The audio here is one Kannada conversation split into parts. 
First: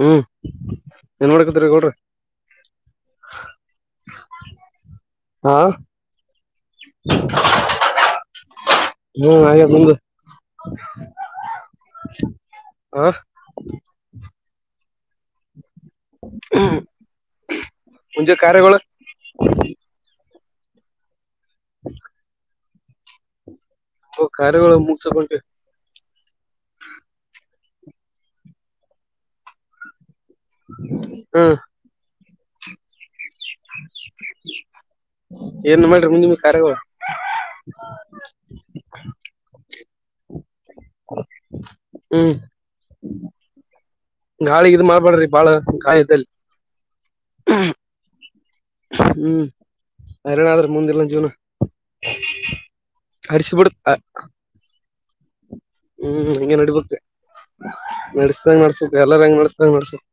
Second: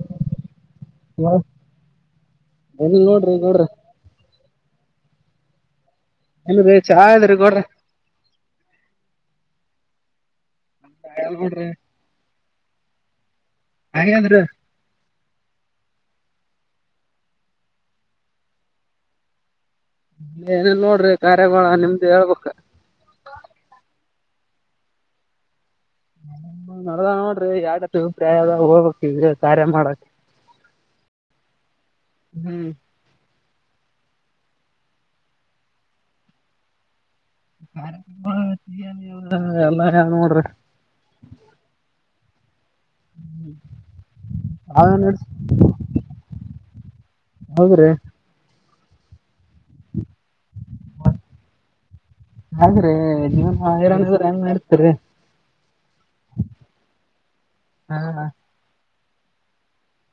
ಹ್ಮ್ ಏನ್ ಮಾಡಾಕತ್ತಿರಿ ಗೌಡ್ರೆ ಏನಿಲ್ಲ ನೋಡ್ರಿ ಗೌಡ್ರೆ ಹಾ ಚಾ ಆದ್ರಿ ಗೌಡ್ರ ಹ್ಮ ಆಗೆದ್ ನಿಮ್ದು ನಮ್ದ್ ಆಗ್ಯದ ನೋಡ್ರಿ ಹ ಹಾಗಂದ್ರ [unintelligible] ಹ್ಮ್ ಮುಂದೆ ಕಾರ್ಯಗಳು ಏನಿಲ್ ನೋಡ್ರಿ ಕಾರ್ಯಾಗಳ ನಿಮ್ದು ಹೇಳ್ಬಕ್ ನಮ್ದು ಕಾರ್ಯಗಳು ಮುಗ್ಸುಕೊಂಟಿ ನೋಡ್ರಿ ಯಾಾರತ್ಪ್ರಾಯದ ಹೋಗಬೇಕು ಕಾರ್ಯ ಮಾಡಕ್ ಹ್ಮ ಹ್ಮ್ ಏನ್ ಮಾಡ್ರಿ ನೀವ್ ಕಾರ್ಯಗಳು ಕಾರ್ರಮ ಎಲ್ಲ ಯಾವ ನೋಡ್ರಿ [unintelligible] ಹ್ಮ್ ಹ್ಮ್ ನಾಳೆಗೆ ಇದ್ ಮಾಡ್ಬೇಡ್ರಿ ಬಾಳ ಕಾರ್ಯದಲ್ಲಿ ಹೌದ್ರಿ ಹ್ಮ್ ಆದಿಲ್ಲ ಅಂದ್ರೆ ಮುಂದಿಿಲ್ಲ ಜೀವನ ಆದ್ರೆ ನೀವ ಹರಿಸಿ ಬಿಡ ಆಗಿಲ್ಲ ಅಂದ್ರೆ ಹೆಂಗ ಮಾಡತಾರೆ ಹ್ಮ್ ಹಂಗೆ ನಡಿಬೆಕ್ ಹಾ ನಡಿಸ್ದಂಗ ನಡ್ಸ ಎಲ್ಲಾರ ಹೆಂಗ್ ನಡ್ಸಿತರ ಹಂಗ ನಡ್ಸಬೇಕು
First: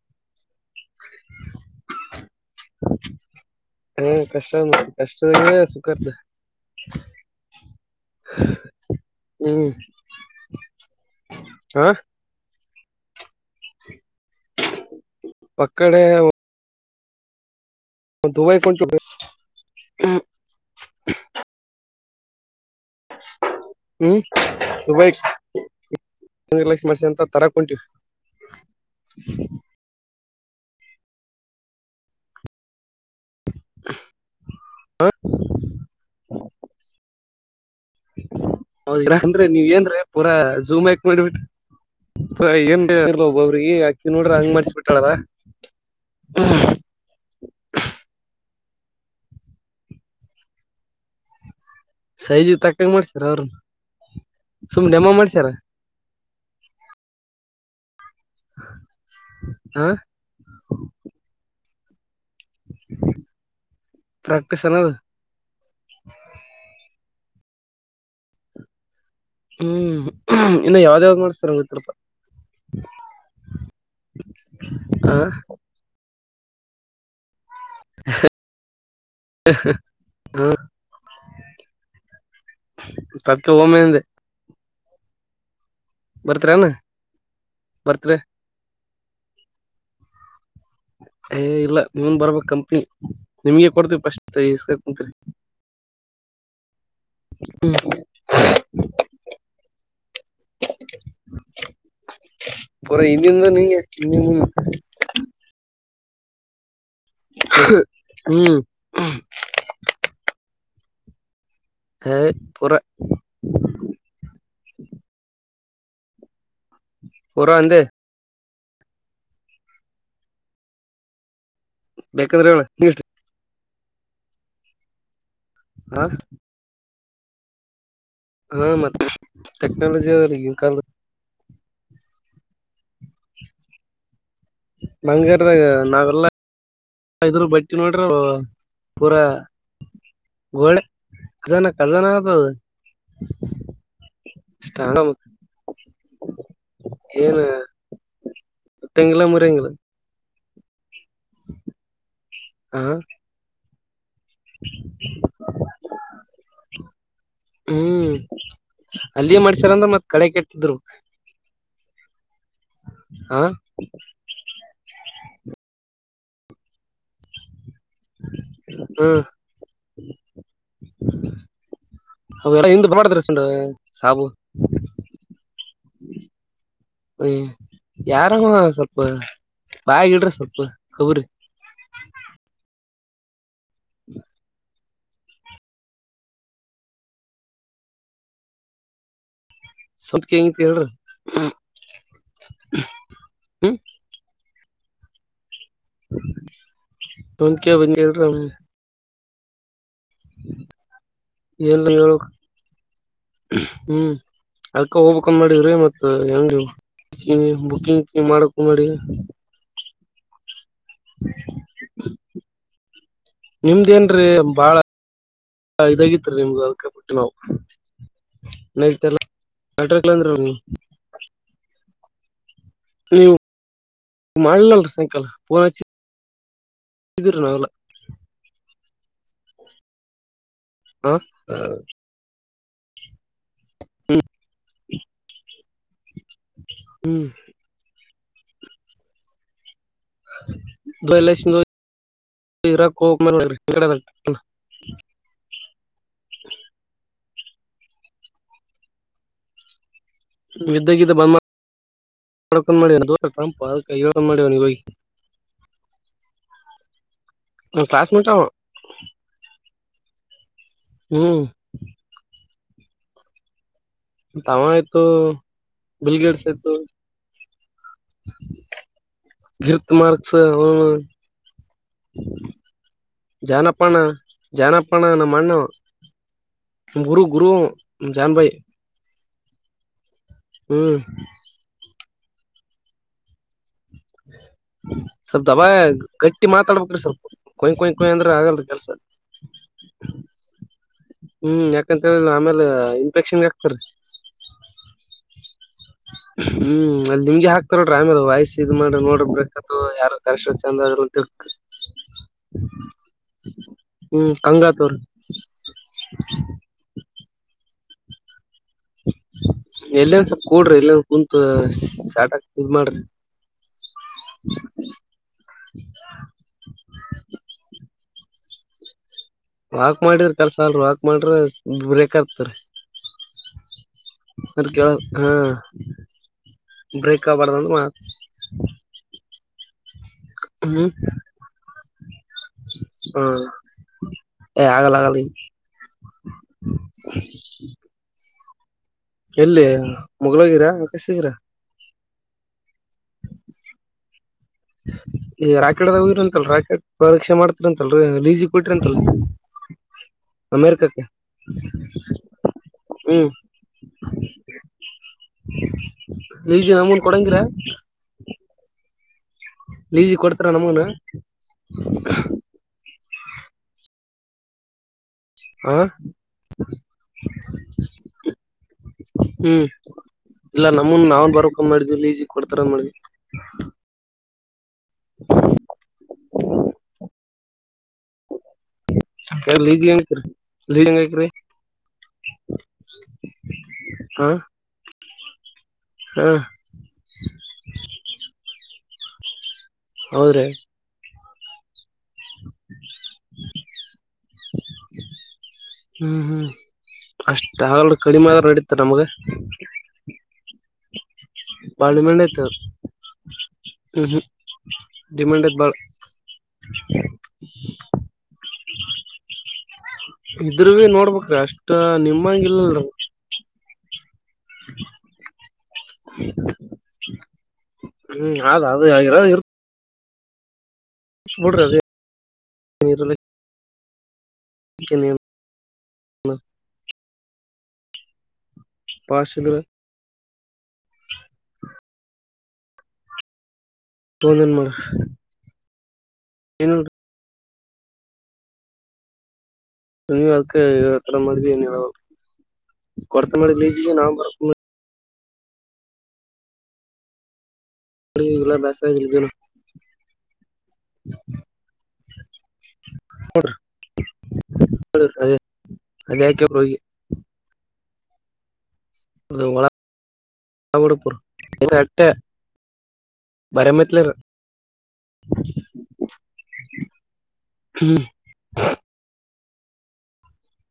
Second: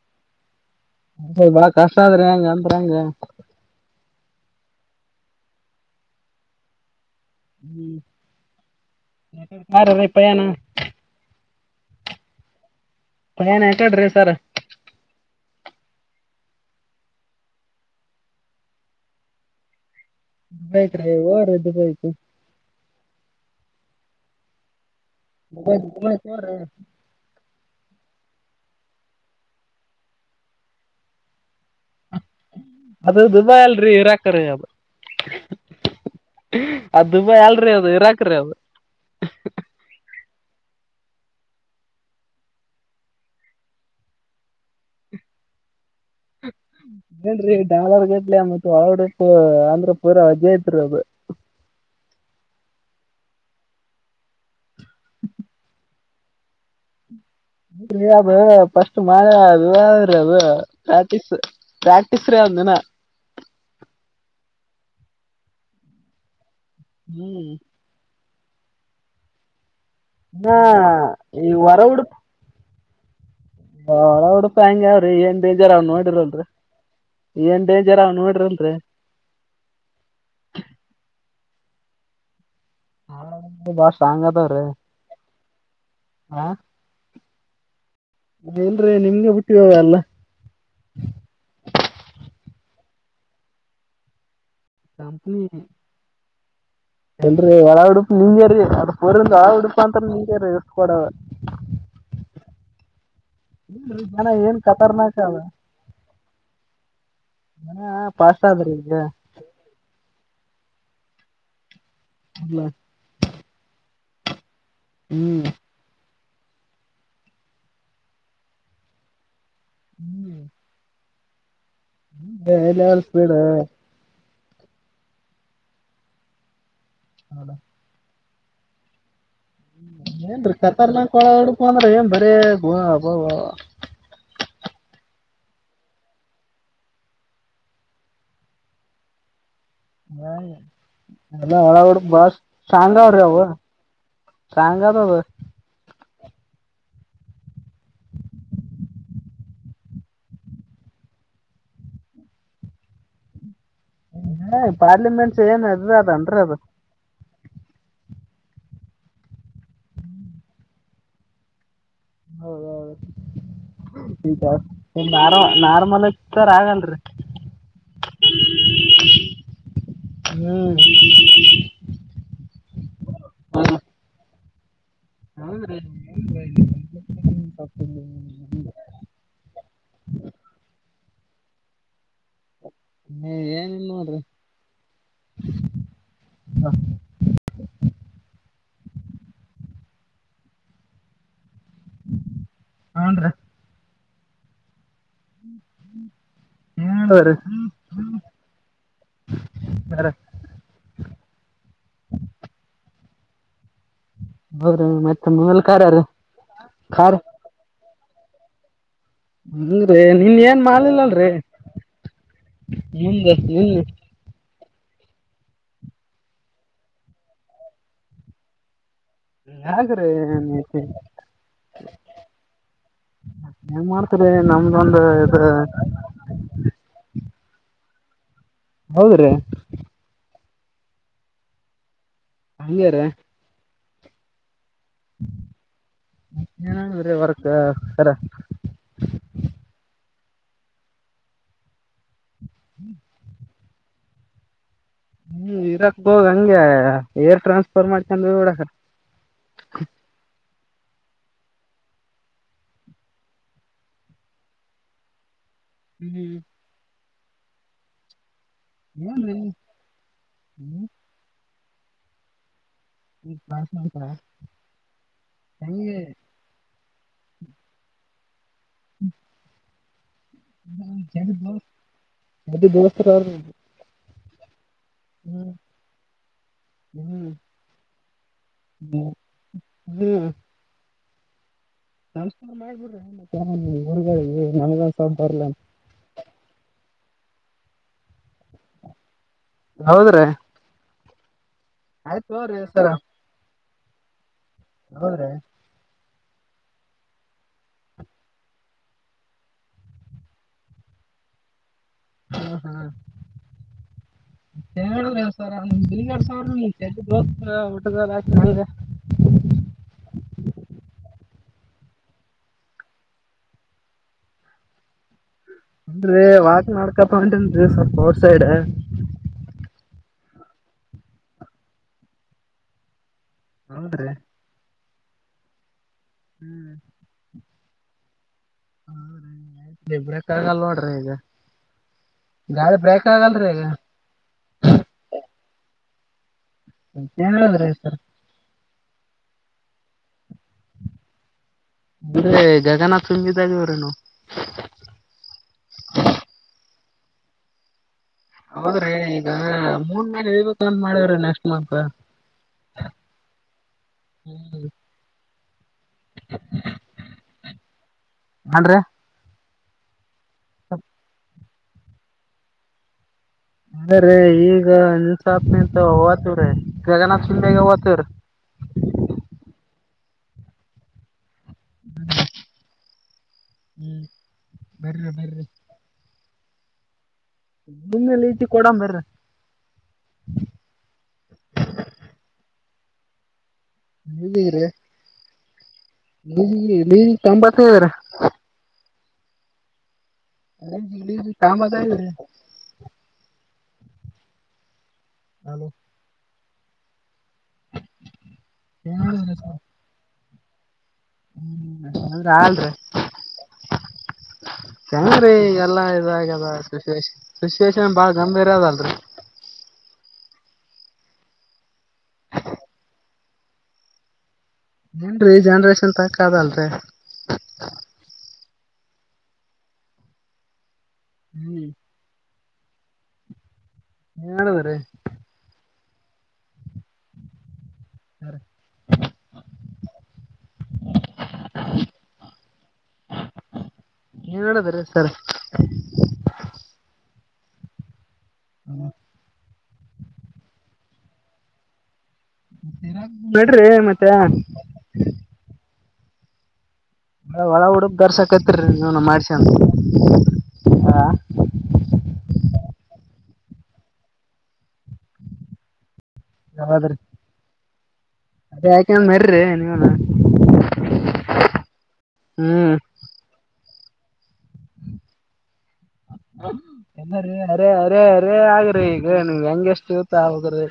ಹ ಬಹಳ ಕಷ್ಟ ಆದ್ರಂಗ ಅಂತರಂಗ ಹ ಕಷ್ಟ ಕಷ್ಟದ ಸುಖಾರ್ದ ಹ್ಮ ಹ್ಮ್ ಯ ರಪಯಾನ ಹಾ ಪಯನ್ ಆಕಾಡ್ರಿ ಸರ್ ಪಕ್ಕಡೆ ದುಬೈ ಕ ಚು ಯತ್ ರದುಯ್ತು ಹ್ಮ್ ದುಬೈ ದುಬೈ ಹೋಗ್ರಿ ಚಕ್ಷ್ಮ ಮಸ ಅಂತ ತರ [inaudible] ಅದು ದುಬ ಎಲ್ರಿ ಇರಾಕ್ರೀ ಅದ ಅದು ದುಬ ಎಲ್ರಿ ಅ ಹೌದ ಅಂದ್ರೆ ನೀವ್ ಏನ್ ಪೂರಾ ಜೂಮ್ ಹಾಕ್ ಮಾಡಿಬಿಟ್ರ ಏನ್ ಒಬ್ಬೊಬ್ರಿಗೆ ಅಕಿ ನೋಡ್ರಿ ಹಂಗ್ ಮಾಡ್ಸಬ ಬಿಟ್ಟಾಳಲ್ಲ ಏನ್ರಿ ಡಾಲರ್ ಗಟ್ಲಿ ಮತ್ತೆ ಅವಡ ಇ ಆಂದಧ್ರ ಪರ ಜಯತ್ರ್ಬ ಸೈಜು ತಕ್ಕಂಗ ಮಾಡ್ಸ್ಯಾರ ಅವ್ರನ್ನ ಸುಮ್ಮ್ ನೆಮ್ಮ ಮಾಡ್ಸ್ಯಾರ ಹ್ಮ ಫಸ್ಟ್ ಮಾಳ ಹಾ ಅರ ಅದು ಪ್ರಾಕ್ಟಿಸಸ್ ಪ್ರಾಕ್ಟಿಸಸ್ ಅಂದನ ಮಪ್ಪ ಚನದು ಹ್ಮ್ ಹ್ಮ್ ಹಾ ಇನ್ನು ಯಾವ್ದ ಯಾವಾಗ ಮಾಡ ಈ ಸ್ಥರಂಗತರುಪ ಹಾ ಉಡುಪಾ ಹೆಂಗಗೆ ಅವಾವ್ರಿ ಹಾ ಏನ್ ಡೇಜರ್ ಅವ್ ನೋಡಿರಲ್ರರಿ ಏನ್ ಡೇಂಜರ್ ಅವ ನೋಡ್ರಂದ್ರ ಹಾ ಹಾ ಅದಕ್ಕೆ ಓಮೆ ಬಳ ಸಂಗತ ರ ಬರ್ತ್ರಾನ ಬರ್ತ್ರಿ ಇಲ್ರಿ ನಿಮ್ಗೆ ಬಿಟ್ಟಿವ ಎಲ್ಲ ಏ ಇಲ್ಲ ನೀವನ್ ಬರ್ಬೇಕಂ ನಿಮ್ಗೆ ಕೊಡ್ತವಿ ಪಫಸ್ಟ್ ಇಸ್ಕ ಕುತ್ರಿ ಎಲ್ರರಿ ಒಳ ಉಡುಪ ನಿಂಗೇರೀ ಅವ್ರ ಪೋರ್ಂದ ಹೊ ಉಡುಪ ಅಂತ ನಿಂಗೇರಿ ಇ ಕೊಡವ ಪೂರಾ ಇಲ್ಲಿಂದ ನಿಂಗೆ ಜನ ಏನ್ ಕತಾರ್ನಾಕ ಅಲ್ಲ ಪಾಸ್ಟ್ ಹ್ಮ್ ಆದ್ರಿ ಈಗ ಹ ಇಲ್ಲ ಪೂರ ಹ್ಮ್ ಪರ ಅಂದ ಹ್ಮ್ ಬೇಕಂದ್ರೆ ಹೇಳ ಎಲ್ಲಿ ಎಳ್ಸಬೇಡ ಹಾ ಹೌದ ಹಾ ಮತ್ತ ಏನ್ ಕತನ ಕೊ ಹಂದ್ರ ಏ ಬರ ಗು ಅಬ ನಂಗಾರ ನಾಗಲ್ಲ ಇದ್ರ ಬಟ್ಟಿ ನೋಡ್ರೆ ಪೂರಾ ಹ ಗೋಲ್ಡ್ ಖಜಾನ ಅಲ್ಲ ಹೊರ ಖಜಾನ ಅದ ಬಸ್ ಅದು. ಸಗ ಅವರಾವ ಸಗ ತದು ಏನುಟ್ಟೆಂಗ ಮುರಂಗ ಹಾ ಪಾರ್ಲಿಮೆಂಟ್ಸ್ ಏನ್ ಅದ್ರ ಅದನ್ ಅದ ಹ್ಮ್ ಅಲ್ಲಿಯ ಮಾಡ್ಸ್ಯಾರಂದ್ರ ಮತ್ತ್ ಕಳ ಕೆಟ್ತಿದ್ರು ಹೌದೌದು ನ ನಾರ್ಮಲ್ ಸರ್ ಆಗಲ್ರಿ ಹ್ಮ್ ಹ್ಮ್ [unintelligible] ಹ್ಮ್ ಯಾರವ ಸ್ವಲ್ಪ [unintelligible] ಬಾಯಾಗ ಇಡ್ರಿ ಸ್ವಲ್ಪ ಕಬುರಿ ಹೂಂ ಏನಿಲ್ಲ ನೋಡ್ರಿ [inaudible] [unintelligible] ಹೇಳ್ರಿ ಹೂನ್ರಿ ಹ್ಮ್ ಹ್ಞೂನ್ರಿ [unintelligible] [unintelligible] [unintelligible] ಹ್ಮ್ ಹೌದ್ರಿ ಅದಕ್ಕ ಮತ್ತೆ ಹೋಗಬಕಮ್ ಮುಂದಿನ ಮಾಡಿವ್ರೀ ಕಾರ್ಯ ಮತ್ ರೀ ಹೆಂಗ ಕಾರ್ಯ ಬುಕಿಂಗ್ [unintelligible] ಅಂದೇ ನೀನ್ ಏನ್ ಮಾಡ್ಲಿಲ್ಲಲ್ರೀ ಮುಂದ ಮುಂದ್ನೋಡ ಅದು ಇದಾಗಿತ್ರೀ ನಿಮ್ದು ಅದಕ್ಕ ಬಿಟ್ಟೀವ್ ನಾವು ಯಾಕ್ರಿ ಮತ್ತೆ [unintelligible] ನೀವು [inaudible] ಏನ್ ಮಾಡ್ತಿರಿ ಮಾಡ್ಲಲ್ರಿ ನಮ್ದೊಂದು ಸಾಯಂಕಾಲ ಇದ್ರ ಫೋನ್ [unintelligible] ಹೌದ್ರೀ ಹಾ ಹಂಗೇರ ಹ್ಮ [unintelligible] ವರ್ಕ್ ಸರ [unintelligible] ಹ್ಮ್ ಇರಾಕ್ ಹೋಗ್ ಹಂಗೆ ಏರ್ ಟ್ರಾನ್ಸ್ಫರ್ ಮಾಡ್ಕೊಂಡ್ ಹೋಗ್ಬಿಡ [inaudible] ಯುದ್ಧ ಗಿದ್ದ ಬಂದ್ಮಾ [unintelligible] ಹ್ಮ್ ನಮ್ ಕ್ಲಾಸ್ಮೆಟ್ ಅವ ಏನ್ ರೀ ಹ್ಮ್ [inaudible] ಮತ್ತಾವ ಆಯ್ತು ಹೆಂಗೆ ಬಿಲ್ಗೇಡ್ಸ್ ಆಯ್ತು ಗಿರ್ತ್ ಮಾರ್ಕ್ಸ್ ಅವ್ನು ಜಡಿ [unintelligible] ಜಾಣಪ್ಪಣ ಹ್ಮ್ ನಮ್ಮಣ್ಣವ ಗುರು ಹ್ಮ್ ಗುರು ಅವ ನಮ್ ಜಾನ್ ಬಾಯ್ ಹ್ಮ್ ಹ್ಮ್ ನಮಸ್ಕಾರ್ ಮಾಡ್ಬಿಡ್ರಿ [unintelligible] ನಮಗೊಂದ್ ಸ್ವಲ್ಪ ಬರ್ಲ ದಬ ಗಟ್ಟಿ ಮಾತಾಡ್ಬೇಕ್ರಿ ಸ್ವಲ್ಪ ಕೊಯ್ ಕೊಯ್ ಕೊಯ್ ಅಂದ್ರ ಆಗಲ್ರೀ ಕೆಲ್ಸ ಹೌದ್ರ್ಯಾ ಹ್ಮ್ ಯಾಕಂತ ಹೇಳಿಲ್ಲ ಆಮೇಲ್ ಇನ್ಫೆಕ್ಷನ್ಗೆ ಆಕ್ತಿರೀ ಹೌದ್ರ್ಯಾ ಹ್ಮ್ ಅಲ್ಲಿ ನಿಮ್ಗೆ ಹಾಕ್ತಾರ್ ನೋಡ್ರಿ ಆಮೇಲೆ ವಾಯ್ಸ್ ಇದ ಮಾಡ್ರ ನೋಡ್ರಿ ಬ್ರೇಕತ್ತದ ಯಾರು ಕರೆಷ್ಟ ಚಂದ [unintelligible] ಹಾ ಹಾ ಹ್ಮ್ ಕಂಗಾತವ್ರಿ ಹೇಳಿದ್ರೀ ಸರ ಬಿಲ್ ಗೇಟ್ಸ್ ಅವ್ರು ನಿಮ್ ಚಡ್ಡಿ ದೋಸ್ತ ಆಗ್ಬುಟ್ಟದಲ್ಲ ಎಲ್ಲಂದ ಸ್ಲ್ ಕೂಡ್ರಿ ಎಲ್ಲಂದ ಕುಂತ ಸಾರ್ಟ ಆ ಇ ಮಾಡ್ರಿ [unintelligible] ಅನ್ರಿ ವಾಕ್ ನಡ್ಕಪ್ಪ ಉಂಟೇನ್ರಿ ಸ್ವಲ್ಪ ಔಟ್ ಸೈಡ್ ವಾಕ್ ಮಾಡಿದ್ರ ಕೆಲ್ಸ ಅಲ್ ವಾಕ್ ಮಾಡ್ರ ಬ್ರೇಕ ಆತರಿ ಹೌದ್ರೀ ಹಾ ಬ್ರೇಕ್ ಆಗ್ಬಾರ್ದಂದ ಮತ್ ಹಾ ರಯ್ ದಬ್ರ ಕಗಲ್ ಹ್ಮ್ ನೋಡ್ರಿ ಈಗ ಗಾಡಿ ಬ್ರೇಕ್ ಹಾ ಆಗಲ್ರಿೀ ಈಗ ಏ ಆಗಲ್ಲ ಆಗಲ್ಲ ಏ ಹೇಳಿದ್ರೆ ಸರ್ ಎಲ್ಲಿ ಮುಗ್ಳೋಗಿರಾ ಮಕಸಗಿರಾ ಅಂದ್ರೆ ಜಗನಾಥ್ ಸುಂಗಿದಾಗವ್ರೇನು ಈ ರಾಕೆಟ್ದ ಹೋಗಿ್ರಂತಲ್ಲ ರಾಕೆಟ್ ಪರೀಕ್ಷೆ ಮಾಡ್ತಿರಂತೆ ಲೀಸಿ ಕೊಟ್ರಿ ಹೌದ್ರಿ ಅಂತಲ್ಲ ಈಗ ಮೂನ್ ಮೇಲೆ ಇಳಿಬೇಕಂತ ಅಮೇರಿಕಕ್ಕೆ ಮಾಡವ್ರಿ ನೆಕ್ಸ್ಟ್ ಮಂತ್ ಹ್ಮ್ ಹ್ಮ್ ಲಜ ನಮೂನ್ ಕೊಡಂಗರ ಹಾನ್ರಿ ಲಜಿ ಕೊಡ್ತಾರ ನಮಗನು ಆದ್ರೆ ಈಗ ಹಾ ವತುರ ಜಗಾನಥ ಶಿಂದೆಗ ವತುರ ಇಲ್ಲಾ ನಮನ್ ನಾವನ್ ಬರಕ ಮಾಡಿದ್ವಿ ಇಲ್ಲಿ ಈಜಿ ಕೊಡ್ತಾರಂದ್ ಮಾಡ್ವಿ ಹ್ಮ್ ಬರ್ರರಿ ಬರ್ರಿ ಮಮ್ಮೆಲಿ ಇಟ್ಟಿ ಕೊಡ ಬರ್ರ ಮಾಡಿದ್ವಿ ಲೀಜಿ ಹೆಂಗ್ ಲೀಜ್ ಹೆಂಗ್ ಹಾಕ್ರಿ [unintelligible] [unintelligible] ಹಾ ನೀಗ್ರ ಹಾ ನಿ ನೀ ತಂಬಾಸವರ ಹೌದ್ರಿ ಅ ಕಾಮ ಅತಾಯ ಹಲೋ ಹ್ಮ್ ಹ್ಮ್ ಅಷ್ಟ ಹಾಗಲ್ೂ ಕಡಿಮೆ ಆದ ಇಡಿತ ನಮ್ಗ ಏನ್ ಹೇಳಿದ್ರಿ ಹ್ಮ್ ಅಲ್ ಐತ ಆಲ್ರಿೀ ಹ್ಮ್ ಹ್ಮ್ ಚಂಗ್ರೀ ಡಿಮ್ಯಾಂಡ್ ಐತ್ ಬಾಳ ಎಲ್ಲಾ ಇದಾಗದ ಸುಶೇಶ್ ಸುಶೇಶ್ ಬಾ ಗಂಭೀರ ಅದಲ್ರರಿ ಇದ್ರ ನೋಡ್ಬೇಕ್ರೀ ಅಷ್ಟ ನಿಮ್ಮಂಗಿಲ್ಲಲ್ರಿ ಏನ್ರೀ ಜನ್ರೇಷನ್ ತಕ್ಕ ಅದಲ್ರಿ ಹ್ಮ್ ಅದು ಅದು ಆಗರ [unintelligible] ನಳ ಬರ ಹ್ಮ ಪ ಸಿಿದಾ ನೀನ್ ಏನ್ ಮಾಡ ಹೇಳದರಿ ಸರ ಏನಿಲ್ರಿ ಹ ನೀವು್ ಅದಕ್ಕೆತರ ಮಾಡಿದಿ ನ್ ಹೇಳ ಕೊಡ್ತ ಮಾಡಿ ಬಿಡ್ರಿ ಲೀಜಿಗೆ ಮತ್ತೆ ನಾವ್ ಬರ್ತೀವಿ ಒಳ ಹುಡುಗ್ ಇಲ್ಲ ದರ್ಸಕತ್ರಿೀ ಬ್ಯಾಸರ ನೀನು ಆಗಿಲ್ಲ ಮಾಡ್ಸ ಅಂತ ಹಾ ಹ ಹೋಡಿ ಹಡ ಅದೇ ಅದೇ ಯಾಕೆಬ್್ರ ಹಿ ಅದ ಯಾಕಂದ ಮರಿ್ರಿ ನೀವಲ್ಲ ಬಿಡಪುರ್ ಹ್ಮ್ ಬರ ಮತ್ಲೆ ಎಾರೀ ಅರೆೇ ಹ್ಮ್ ಅರೆೇ ಅರೆೇ ಆಗಿರಿ ಈಗ ನೀ ಹೆಂಗೆ ಎಷ್ಟು ಇತ ಆಗರು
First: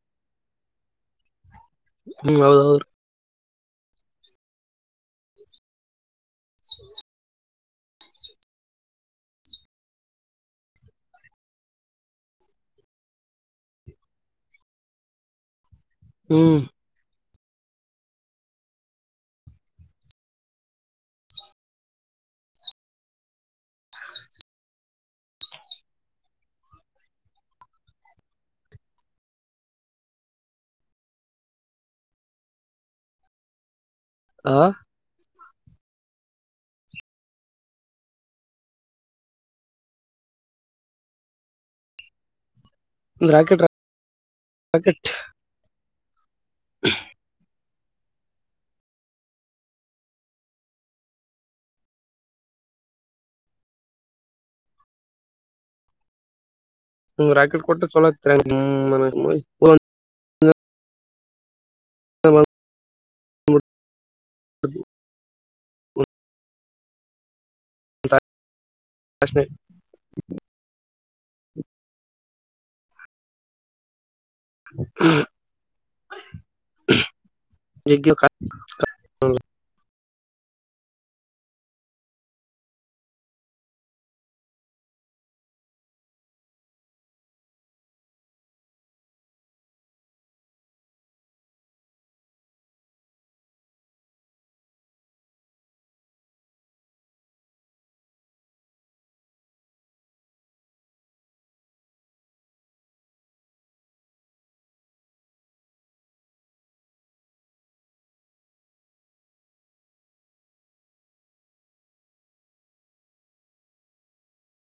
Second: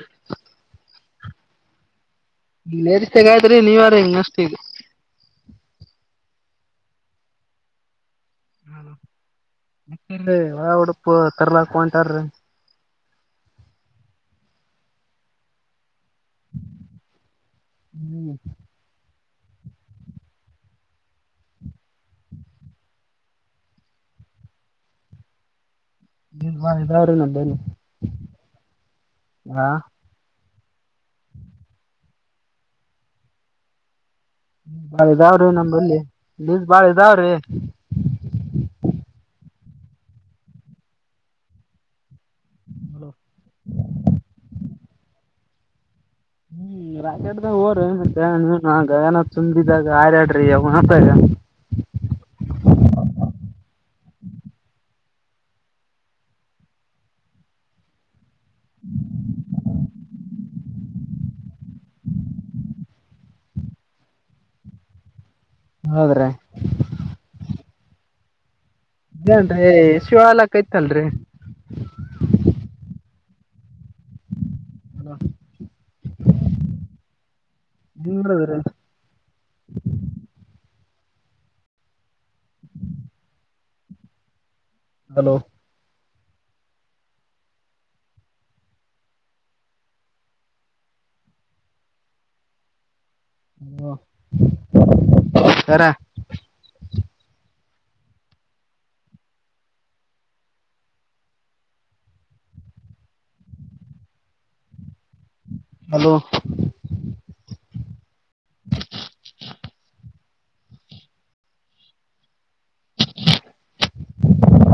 ಹ್ಮ್ ಹೌದೌದ್ರಿ ಸೆಗಯ್ತ್ರಿ ನೀವಾರ ಮಷ್ಟ [inaudible] ಹ್ಮ ಮತ್ತ ಹೊ ಉಡಪು ತರ್ಲಾಕಂಟಾರೀ ಹ್ಮ್ ಹ್ಮ್ ದರ ನಡನೆ ಹಾ ಆ ಬಾಳ ಇದಾವ್ರೀ ನಮಲ್ಲಿ ಲ ಬಾಳ ಇದಾವ್ರೀ ಹಲೋ ರಾಕೆಟ್ ರಾಕಟ್ ಹ್ಮ್ ರಾಕಟದ ಹರ ಆಗ ಏನ ತುಂಬಿದಾಗ ಹರ್ಯಾಡ್ರಿ ಯ ಮಾತ ರಾಕೆಟ್ ಕೊಟ್ಟ ಚಲ ತರ ಹ ಹದು ಹೌದ್ರೀ [inaudible] ಏನ್ ರಿ ಶಿವಾಲಕ್ಕಯ್ತಲ್ರಿ ಹ್ಮ hello [unintelligible] ನಿಮ್ರದ್ರಿ hello hello sir hello [inaudible]